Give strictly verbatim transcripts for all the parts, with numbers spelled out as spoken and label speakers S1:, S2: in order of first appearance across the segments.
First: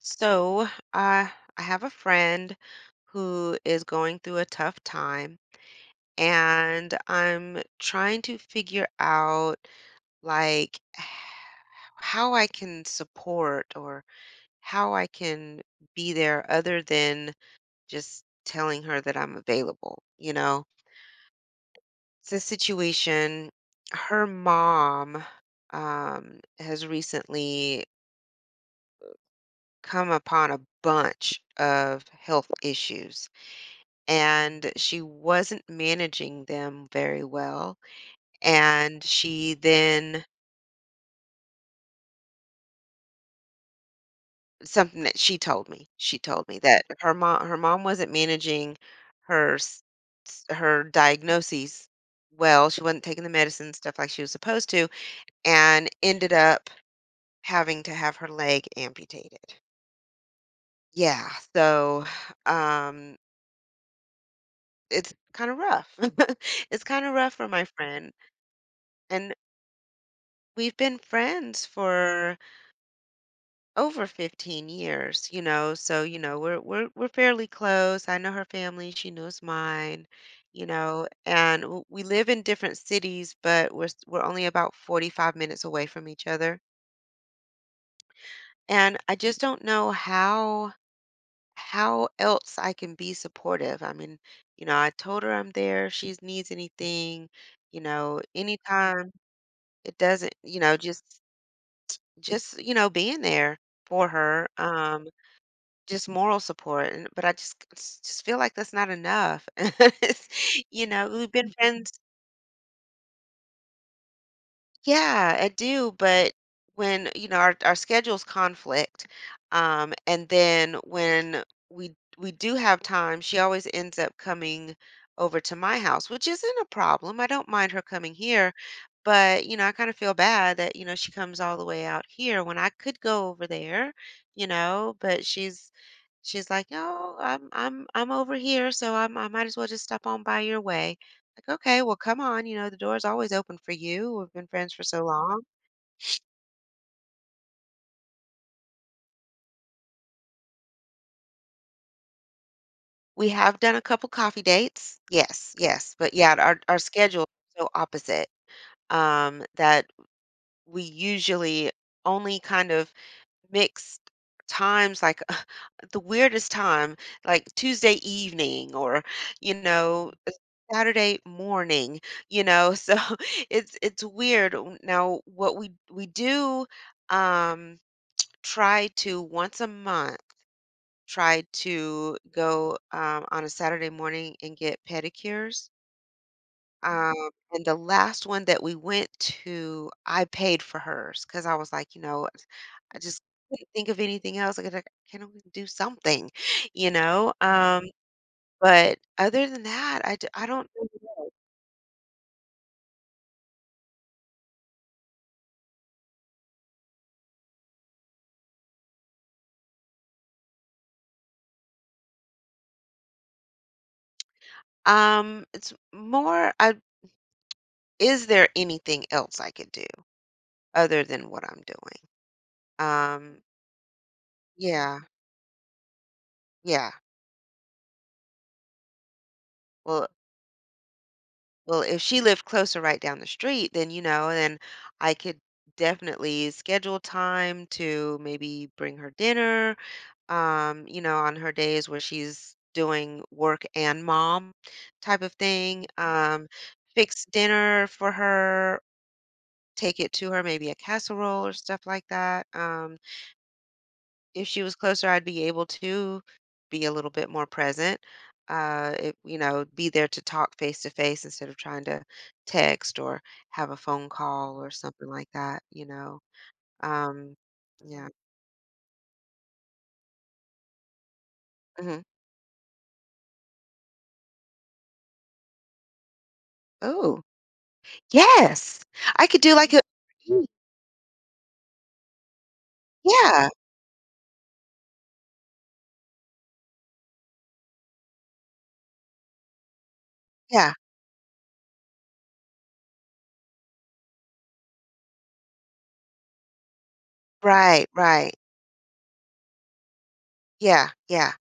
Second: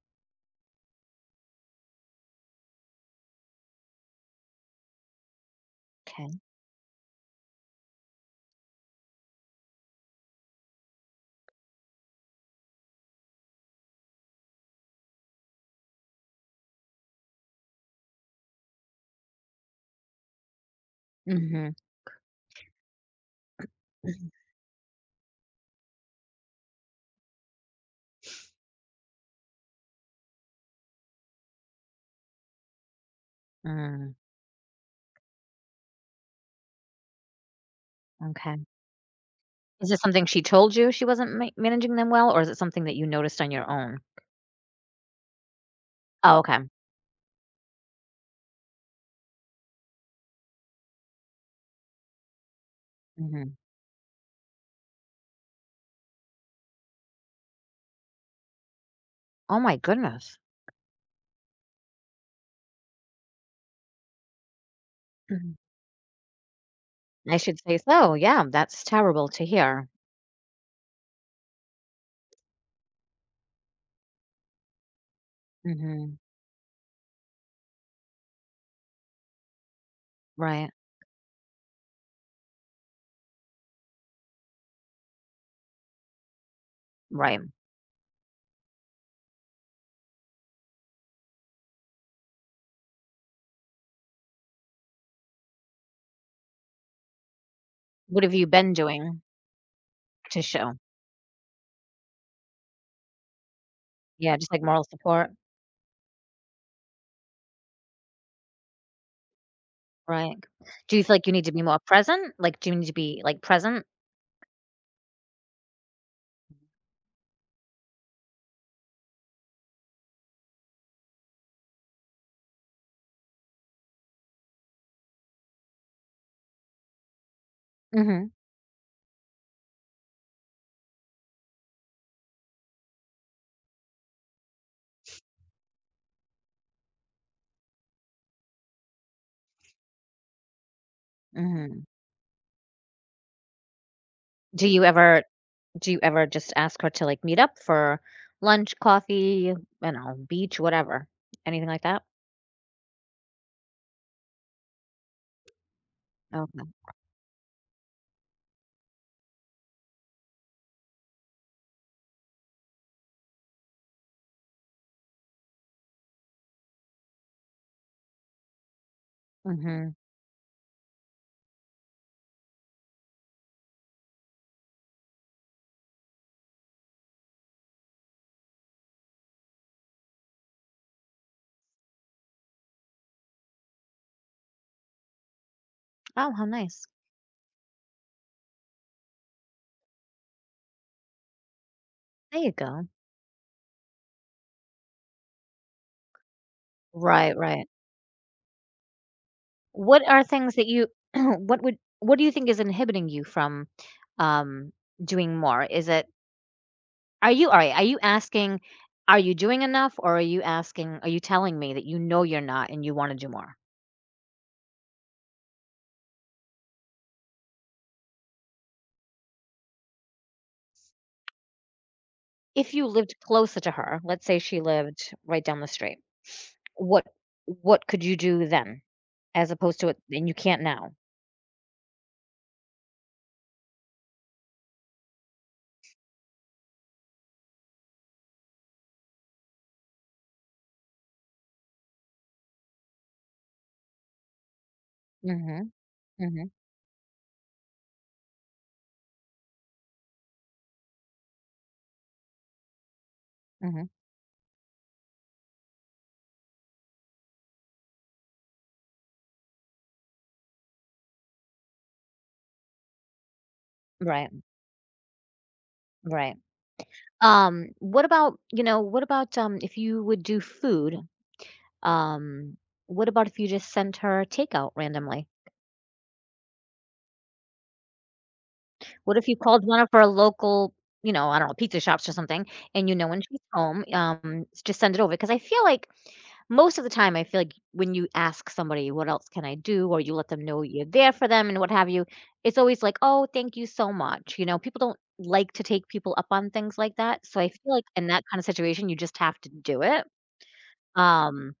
S1: So, I I have a friend who is going through a tough time,
S2: Okay.
S1: and I'm trying to figure out like h- how I can support or how I can be there other than just telling her that I'm available. You know,
S2: Mhm.
S1: it's a situation. Her mom um, has recently come upon a bunch of health issues
S2: Mm,
S1: and she wasn't managing them very well.
S2: okay.
S1: And she
S2: Is this
S1: then
S2: something she told you she wasn't ma managing them well, or is it something that you noticed on your own?
S1: something that she told me. She
S2: Oh,
S1: told
S2: okay.
S1: me that her mom her mom wasn't managing her s- s- her diagnoses well. She wasn't taking the
S2: Mhm.
S1: medicine and stuff like she was supposed to, and ended up having to have her leg
S2: Oh
S1: amputated.
S2: my goodness.
S1: Yeah, so um, it's kind
S2: Mhm.
S1: of rough. It's kind of rough
S2: I
S1: for
S2: should
S1: my
S2: say
S1: friend,
S2: so, yeah, that's terrible
S1: and
S2: to hear.
S1: we've been friends for over fifteen years, you know. So,
S2: Mhm.
S1: you know, we're we're we're fairly close. I know her family, she knows mine, you
S2: Right.
S1: know, and w- we live in different cities, but we're s- we're only about forty-five minutes away from each other.
S2: Right.
S1: And I just don't know how how else I can be supportive. I mean, you know, I told her I'm there, if she needs anything, you know,
S2: What have you been
S1: anytime.
S2: doing
S1: It doesn't,
S2: to
S1: you
S2: show?
S1: know, just just, you know, being there for
S2: Yeah,
S1: her.
S2: just, like, moral
S1: Um.
S2: support,
S1: Just moral support, and but I just c s just feel like that's not enough. It's-
S2: right?
S1: You
S2: Do you
S1: know,
S2: feel like you
S1: we've
S2: need
S1: been
S2: to be more
S1: friends
S2: present? Like, do you need to be, like, present?
S1: yeah, I do, but when, you know, our our schedules conflict, um, and then when we we do have time, she always ends up coming over to my house, which isn't a problem. I don't mind her coming
S2: Mhm.
S1: here, but you know, I kind of feel bad that, you know, she comes all the way out here when I could go over there, you know, but she's she's like, "No, I'm I'm I'm over here, so I'm, I might as well just stop on by your way." Like, okay,
S2: Mhm.
S1: well, come on, you know, the door's always open for you. We've been
S2: Do
S1: friends
S2: you
S1: for so
S2: ever
S1: long.
S2: Do you ever just ask her to like meet up for lunch, coffee, you know, beach, whatever? Anything like that?
S1: We have done a couple coffee dates. Yes, yes. But yeah, our
S2: Okay.
S1: our schedule is so opposite um that we usually only kind of mix times like the weirdest time like Tuesday evening or you
S2: Mm-hmm.
S1: know uh, Saturday morning, you know. So it's it's weird. W- Now what we we do um try to once a month tried to go, um, on a Saturday morning and get pedicures,
S2: Oh, how nice.
S1: um, mhm, and the last one that we went to, I paid for hers because I was like, you know,
S2: There you go.
S1: I just couldn't think of anything else. Like, I gotta, "Can we do something?" You know?
S2: Right, right.
S1: Um, but other than that,
S2: What
S1: I
S2: are
S1: d I
S2: things that
S1: don't
S2: you what would what do you think is inhibiting you from um doing more? Is it are you all right, are you asking are you doing enough or are you asking are you telling me that you know you're not and you want to do more?
S1: um, it's more I is there anything else I could do other than what I'm doing?
S2: If you lived
S1: Um,
S2: closer to her, let's say she
S1: yeah,
S2: lived right down the street,
S1: yeah.
S2: what what could you do then? As opposed to it
S1: Well
S2: and you can't now.
S1: Well, if she lived closer right down the street, then, you know, then I could definitely schedule time to maybe bring her dinner, um, you know, on her days where she's doing work and mom type of
S2: Mhm,
S1: thing. Um,
S2: mhm,
S1: fix dinner for her, take it to her, maybe a casserole or stuff like that. Um,
S2: mhm.
S1: if she was closer, I'd be able to be a little bit more present. Uh, it, you know, be there to talk face to face instead of trying to text or have a phone
S2: Right,
S1: call or something like that. You know,
S2: right.
S1: um,
S2: Um, what
S1: yeah.
S2: about, you know, what about, um, if you would do food,
S1: hmm
S2: um, what about if you just sent her takeout randomly?
S1: Oh, yes,
S2: What
S1: I
S2: if you
S1: could do
S2: called
S1: like
S2: one
S1: a.
S2: of our
S1: Mm,
S2: local, you know, I don't know, pizza shops or something, and you know when she's
S1: yeah,
S2: home, um, s just send it over? Because I feel like most of the time, I feel like when you ask somebody, "What else can I do?" or you let them know
S1: yeah,
S2: you're there for them and what have you, it's always like, "Oh, thank you so much." You know, people don't like to take people up on things like that, so I feel like
S1: right,
S2: in that
S1: right,
S2: kinda situation, you just have to do it,
S1: yeah, yeah.
S2: um,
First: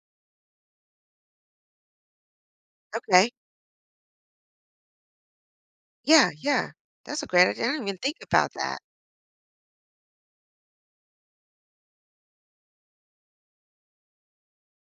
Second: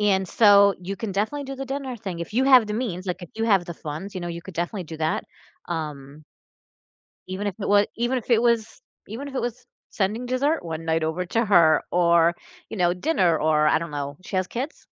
S2: and so you can definitely do the dinner thing if you have the means, like, if
S1: Okay,
S2: you have the funds, you know, you could definitely do that, um
S1: yeah, yeah. That's a
S2: even
S1: great
S2: if
S1: idea.
S2: it
S1: I
S2: was
S1: didn't even
S2: even
S1: think
S2: if it
S1: about that.
S2: was even if it was sending dessert one night over to her or, you know, dinner or I don't know. She has kids?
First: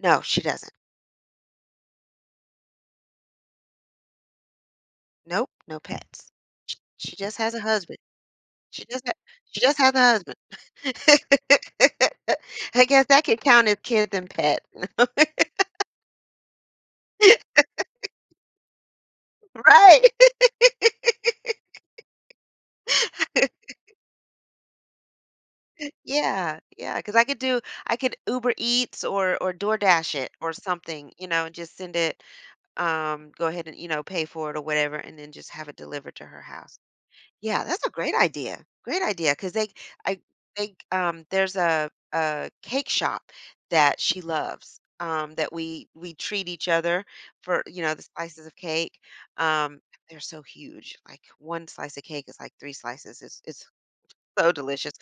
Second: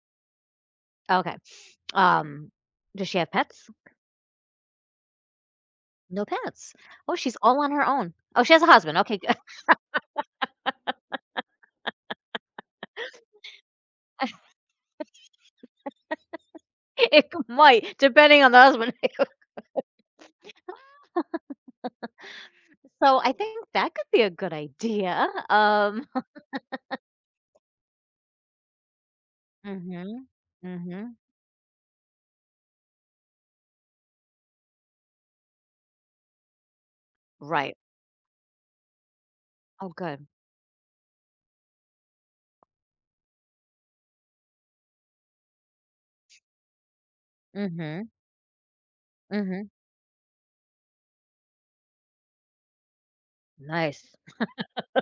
S1: No, she doesn't.
S2: Okay. Um, does she have pets?
S1: Nope, no
S2: No
S1: pets.
S2: pets. Oh,
S1: She
S2: she's
S1: just has a
S2: all on her
S1: husband.
S2: own. Oh, she has a
S1: She
S2: husband.
S1: just ha-
S2: Okay, good.
S1: she just has a husband. I guess that could count as kids and pets.
S2: It might, depending on the husband.
S1: Right.
S2: So I think that could be a good idea. Um
S1: Yeah, yeah. Because I could do I could Uber Eats or or DoorDash
S2: Mhm.
S1: it or something,
S2: Mhm.
S1: you know, and just send it, um, go ahead and, you know, pay for it or whatever, and then just have it delivered to her house. Yeah,
S2: Right.
S1: that's a great idea. Great idea, cause they
S2: Oh,
S1: I
S2: good.
S1: think, um, there's a a cake shop that she loves, um, that we we treat each other for, you know, the
S2: Mhm.
S1: slices of cake.
S2: Mhm.
S1: Um, they're so huge, like, one slice of cake is like three slices. It's it's
S2: Nice.
S1: so delicious.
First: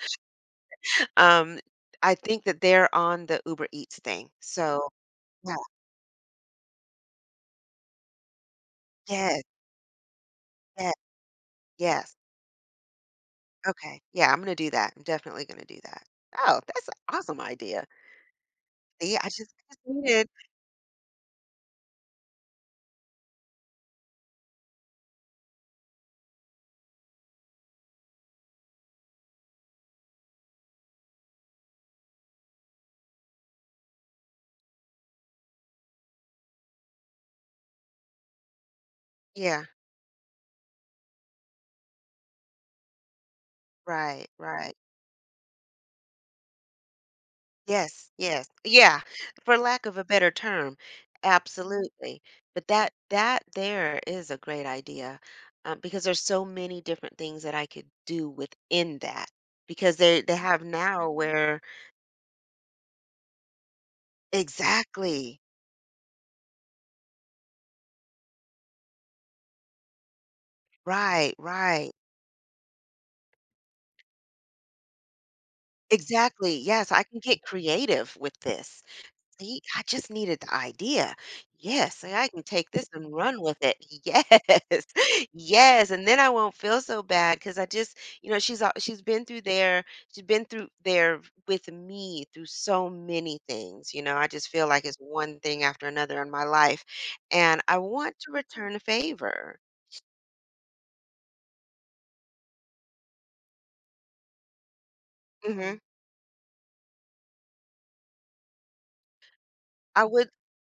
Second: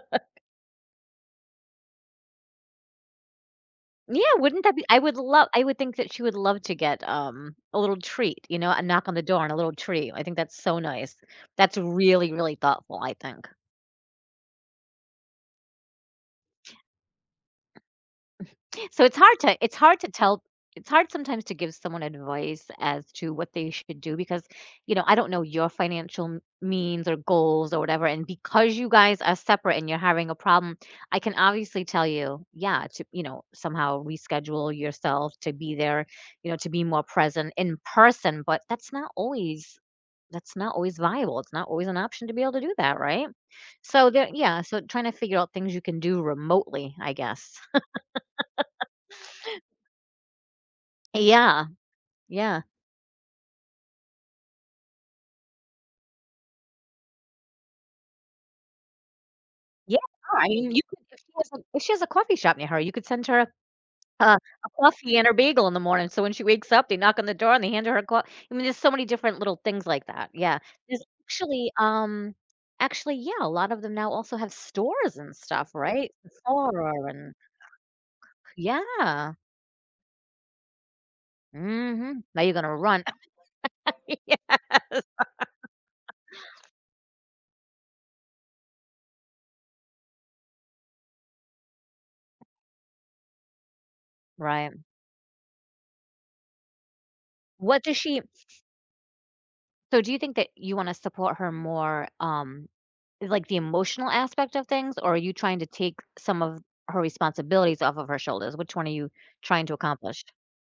S1: Um, I think that they're on the Uber Eats thing,
S2: Yeah, wouldn't that be
S1: so
S2: I would love
S1: yeah.
S2: I would think that she would love to get, um, a little treat, you know, a knock on the door
S1: Yes,
S2: and a little treat. I think that's so
S1: yes,
S2: nice. That's
S1: yes.
S2: really, really thoughtful, I think.
S1: Okay. Yeah, I'm gonna do that. I'm definitely gonna do that. Oh, that's an awesome idea.
S2: So it's
S1: See, I
S2: hard
S1: just
S2: to
S1: I
S2: it's
S1: just
S2: hard to
S1: needed
S2: tell it's hard sometimes to give someone advice as to what they should do because, you know, I don't know your financial m- means or goals or whatever. And because you guys are separate and you're having a problem, I can obviously tell you, yeah, to, you know, somehow reschedule yourself to be there, you know, to be more present in person. But that's not
S1: yeah.
S2: always that's not always viable. It's not always an option to be able to do that, right? So there,
S1: Right,
S2: yeah.
S1: right.
S2: So trying to figure out things you can do remotely, I guess.
S1: Yes, yes. Yeah, for lack of a better term,
S2: Yeah,
S1: absolutely.
S2: yeah.
S1: But that that there is a great idea, um, because there's so many different things that I could do within that. Because
S2: Yeah,
S1: they they
S2: no, I
S1: have
S2: mean, you could
S1: now
S2: if she has
S1: where
S2: a if she has a coffee shop near her, you could send her a a coffee and her
S1: exactly.
S2: bagel in the morning, so when she wakes up, they knock on the door and they hand her a co I mean, there's so many different little things like that, yeah. There's
S1: Right,
S2: actually,
S1: right.
S2: um actually, yeah, a lot of them now also have stores and stuff, right?
S1: Exactly. Yes, I
S2: Sephora
S1: can
S2: and
S1: get creative with this.
S2: yeah.
S1: See, I just needed the idea. Yes, and
S2: Mhm.
S1: I
S2: Now
S1: can
S2: you're
S1: take
S2: gonna
S1: this
S2: run.
S1: and run with it.
S2: Yes.
S1: Yes, yes, and then I won't feel so bad because I just, you know, she's al- she's been through there. She's been through there with me through so many things. You know, I just feel
S2: Right.
S1: like it's one thing after another in my life, and I
S2: What does
S1: want
S2: she
S1: to return a favor.
S2: so do you think that you wanna support her more, um is Like, the emotional aspect of things, or are you trying to
S1: Mm-hmm.
S2: take some of her responsibilities off of her shoulders? Which one are you trying to
S1: I
S2: accomplish?
S1: would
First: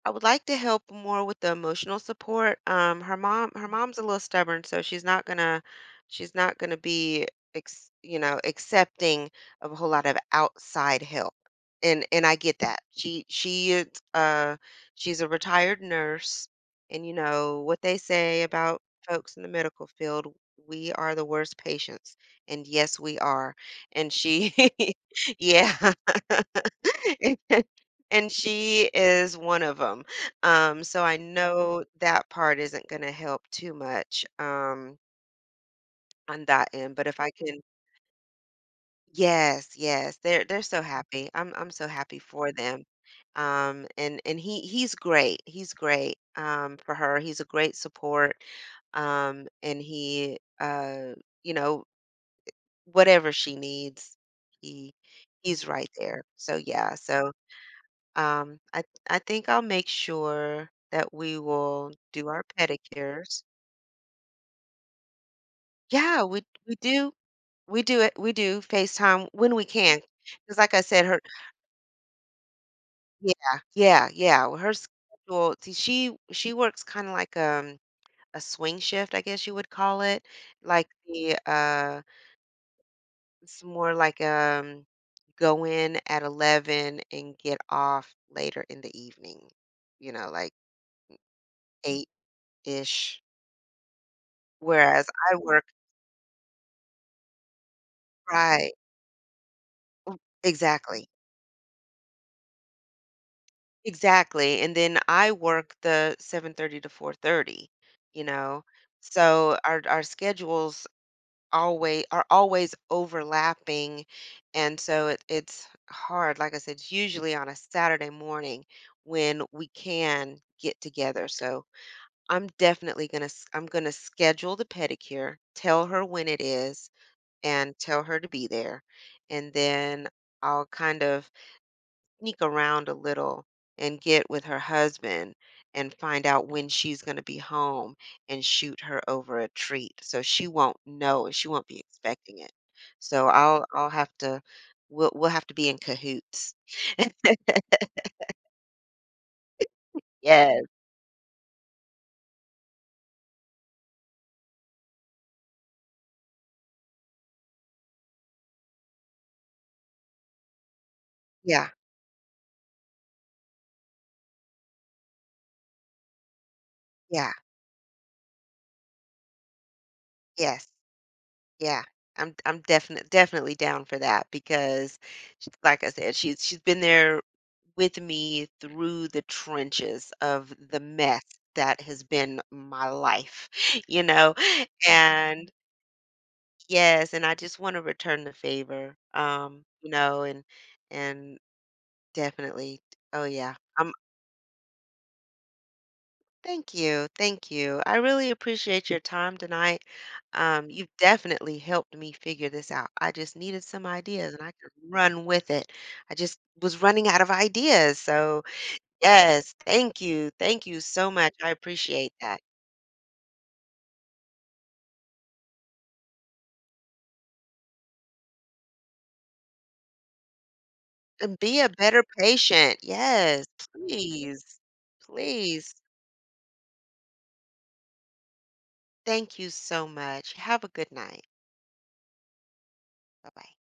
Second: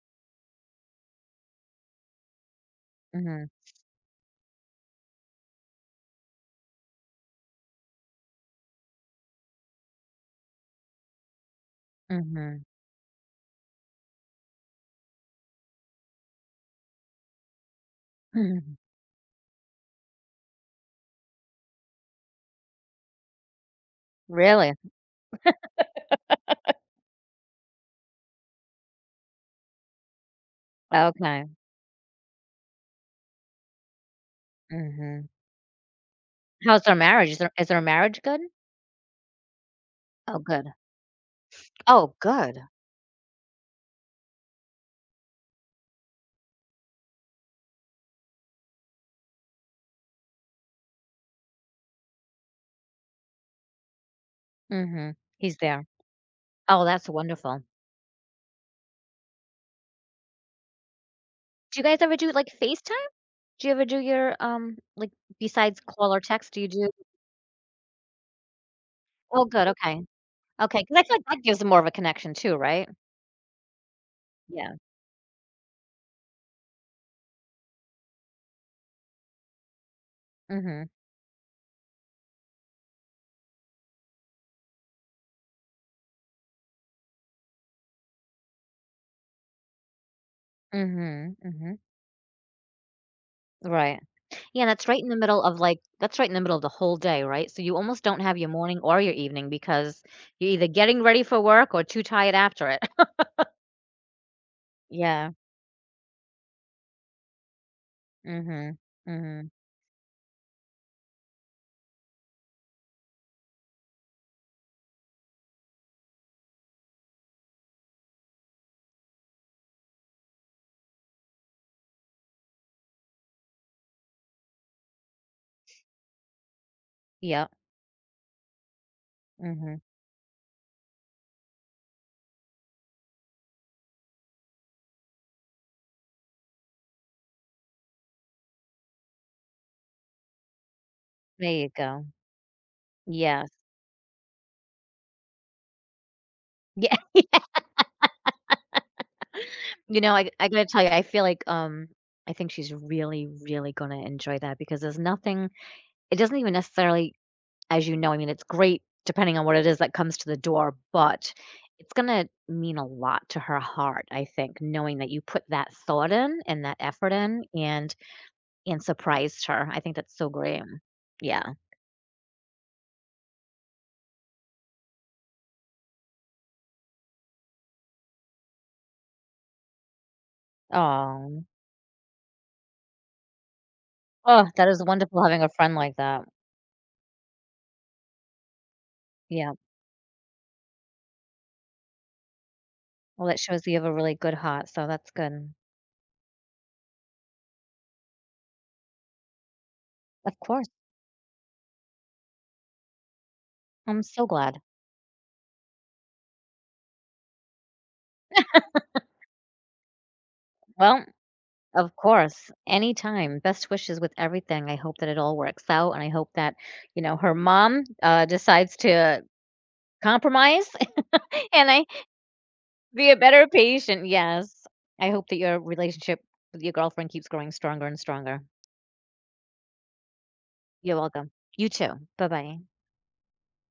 S1: I would like to help more with the emotional support. Um, her
S2: Mhm,
S1: mom her mom's a little stubborn, so she's not gonna she's not gonna be ex, you know accepting of a whole lot of outside help. And and
S2: mhm,
S1: I get
S2: mhm.
S1: that. She she is uh she's a retired nurse, and you know what they say about folks in the medical field. We are the worst patients, and yes, we are. And she,
S2: Really?
S1: yeah, and she is one of 'em. Um, so I
S2: Okay,
S1: know that part isn't gonna help too much, um,
S2: mhm.
S1: on that
S2: How's their
S1: end, but if
S2: marriage?
S1: I
S2: Is their
S1: can
S2: is their marriage good?
S1: yes, yes,
S2: Oh,
S1: they're they're
S2: good.
S1: so happy. I'm I'm so
S2: Oh,
S1: happy for
S2: good.
S1: them. Um, and and he he's great. He's great, um, for her. He's a great support, um, and he, uh, you know, whatever she needs, he
S2: Mhm. He's
S1: he's
S2: there.
S1: right there. So,
S2: Oh,
S1: yeah,
S2: that's
S1: so
S2: wonderful.
S1: Um, I I think I'll make sure that we
S2: Do you
S1: will
S2: guys ever
S1: do
S2: do,
S1: our
S2: like, FaceTime?
S1: pedicures.
S2: Do you ever do your, um, like, besides call or
S1: Yeah, we
S2: text, do you
S1: we
S2: do
S1: do we do it we do FaceTime
S2: Oh,
S1: when we
S2: good, okay.
S1: can, because like I
S2: Okay, because I
S1: said,
S2: feel
S1: her
S2: like that gives more of a connection too, right?
S1: yeah, yeah, yeah. Well, her
S2: Yeah.
S1: schedule, see, she she works kind of like um a swing shift, I guess you would call it.
S2: Mhm,
S1: Like the uh it's more like um go in at eleven and get off later in the evening. You know, like
S2: mhm, mhm.
S1: eight-ish.
S2: Right. Yeah, that's right in
S1: Whereas
S2: the
S1: I
S2: middle of,
S1: work
S2: like that's right in the middle of the whole day, right? So you almost don't have your
S1: right.
S2: morning or your evening because you're either getting
S1: Exactly.
S2: ready for work or too tired after it.
S1: Exactly, and then
S2: Yeah.
S1: I work the seven thirty to four thirty, you know?
S2: Mhm. Mhm.
S1: So our our schedules always are always overlapping, and so it it's hard. Like I said, it's usually on a Saturday morning when we can get together. So I'm definitely gonna s I'm gonna schedule the pedicure, tell her when it is,
S2: Yep.
S1: and tell her to be there, and
S2: Mhm.
S1: then I'll kind of sneak around a little and get with her husband and find out when she's going to be home and shoot her over a treat so she won't know and she
S2: There
S1: won't
S2: you
S1: be
S2: go.
S1: expecting it. So
S2: Yes.
S1: I'll I'll have to we'll we'll have to be in cahoots.
S2: Yeah. You know, I I
S1: Yes.
S2: gotta tell you, I feel like, um, I think she's really, really gonna enjoy that because there's nothing it doesn't even necessarily As you know, I mean, it's great depending on what it is that comes to the door, but
S1: Yeah.
S2: it's gonna mean a lot to her heart, I think, knowing that you put that thought in and that effort
S1: Yeah.
S2: in and and surprised her. I think that's so great.
S1: Yes.
S2: Yeah.
S1: Yeah, I'm I'm definitely definitely down for that because, sh- like I said, she's she's been there with me through the trenches of the mess
S2: Oh.
S1: that has been my life, you know.
S2: Oh, that is wonderful having a
S1: And
S2: friend like that.
S1: yes, and I just want to return the favor,
S2: Yeah.
S1: um, you know, and and definitely, oh
S2: Well, that
S1: yeah,
S2: shows you have a really good heart, so that's good.
S1: thank you. Thank you. I really appreciate your time tonight.
S2: Of course.
S1: Um, you've definitely helped me figure this out. I just needed some
S2: I'm so
S1: ideas and I
S2: glad.
S1: could run with it. I just was running out of ideas. So, yes, thank you. Thank you
S2: Well,
S1: so much. I
S2: of
S1: appreciate that.
S2: course, anytime. Best wishes with everything. I hope that it all works out, and I hope that, you know, her mom, uh, decides to Compromise,
S1: And be
S2: and
S1: a
S2: I
S1: better patient.
S2: be a better
S1: Yes,
S2: patient,
S1: please.
S2: yes. I hope that your
S1: Please.
S2: relationship with your girlfriend keeps growing stronger and stronger.
S1: Thank you so much. Have a good
S2: You're
S1: night.
S2: welcome. You too. Bye-bye.
S1: Bye bye.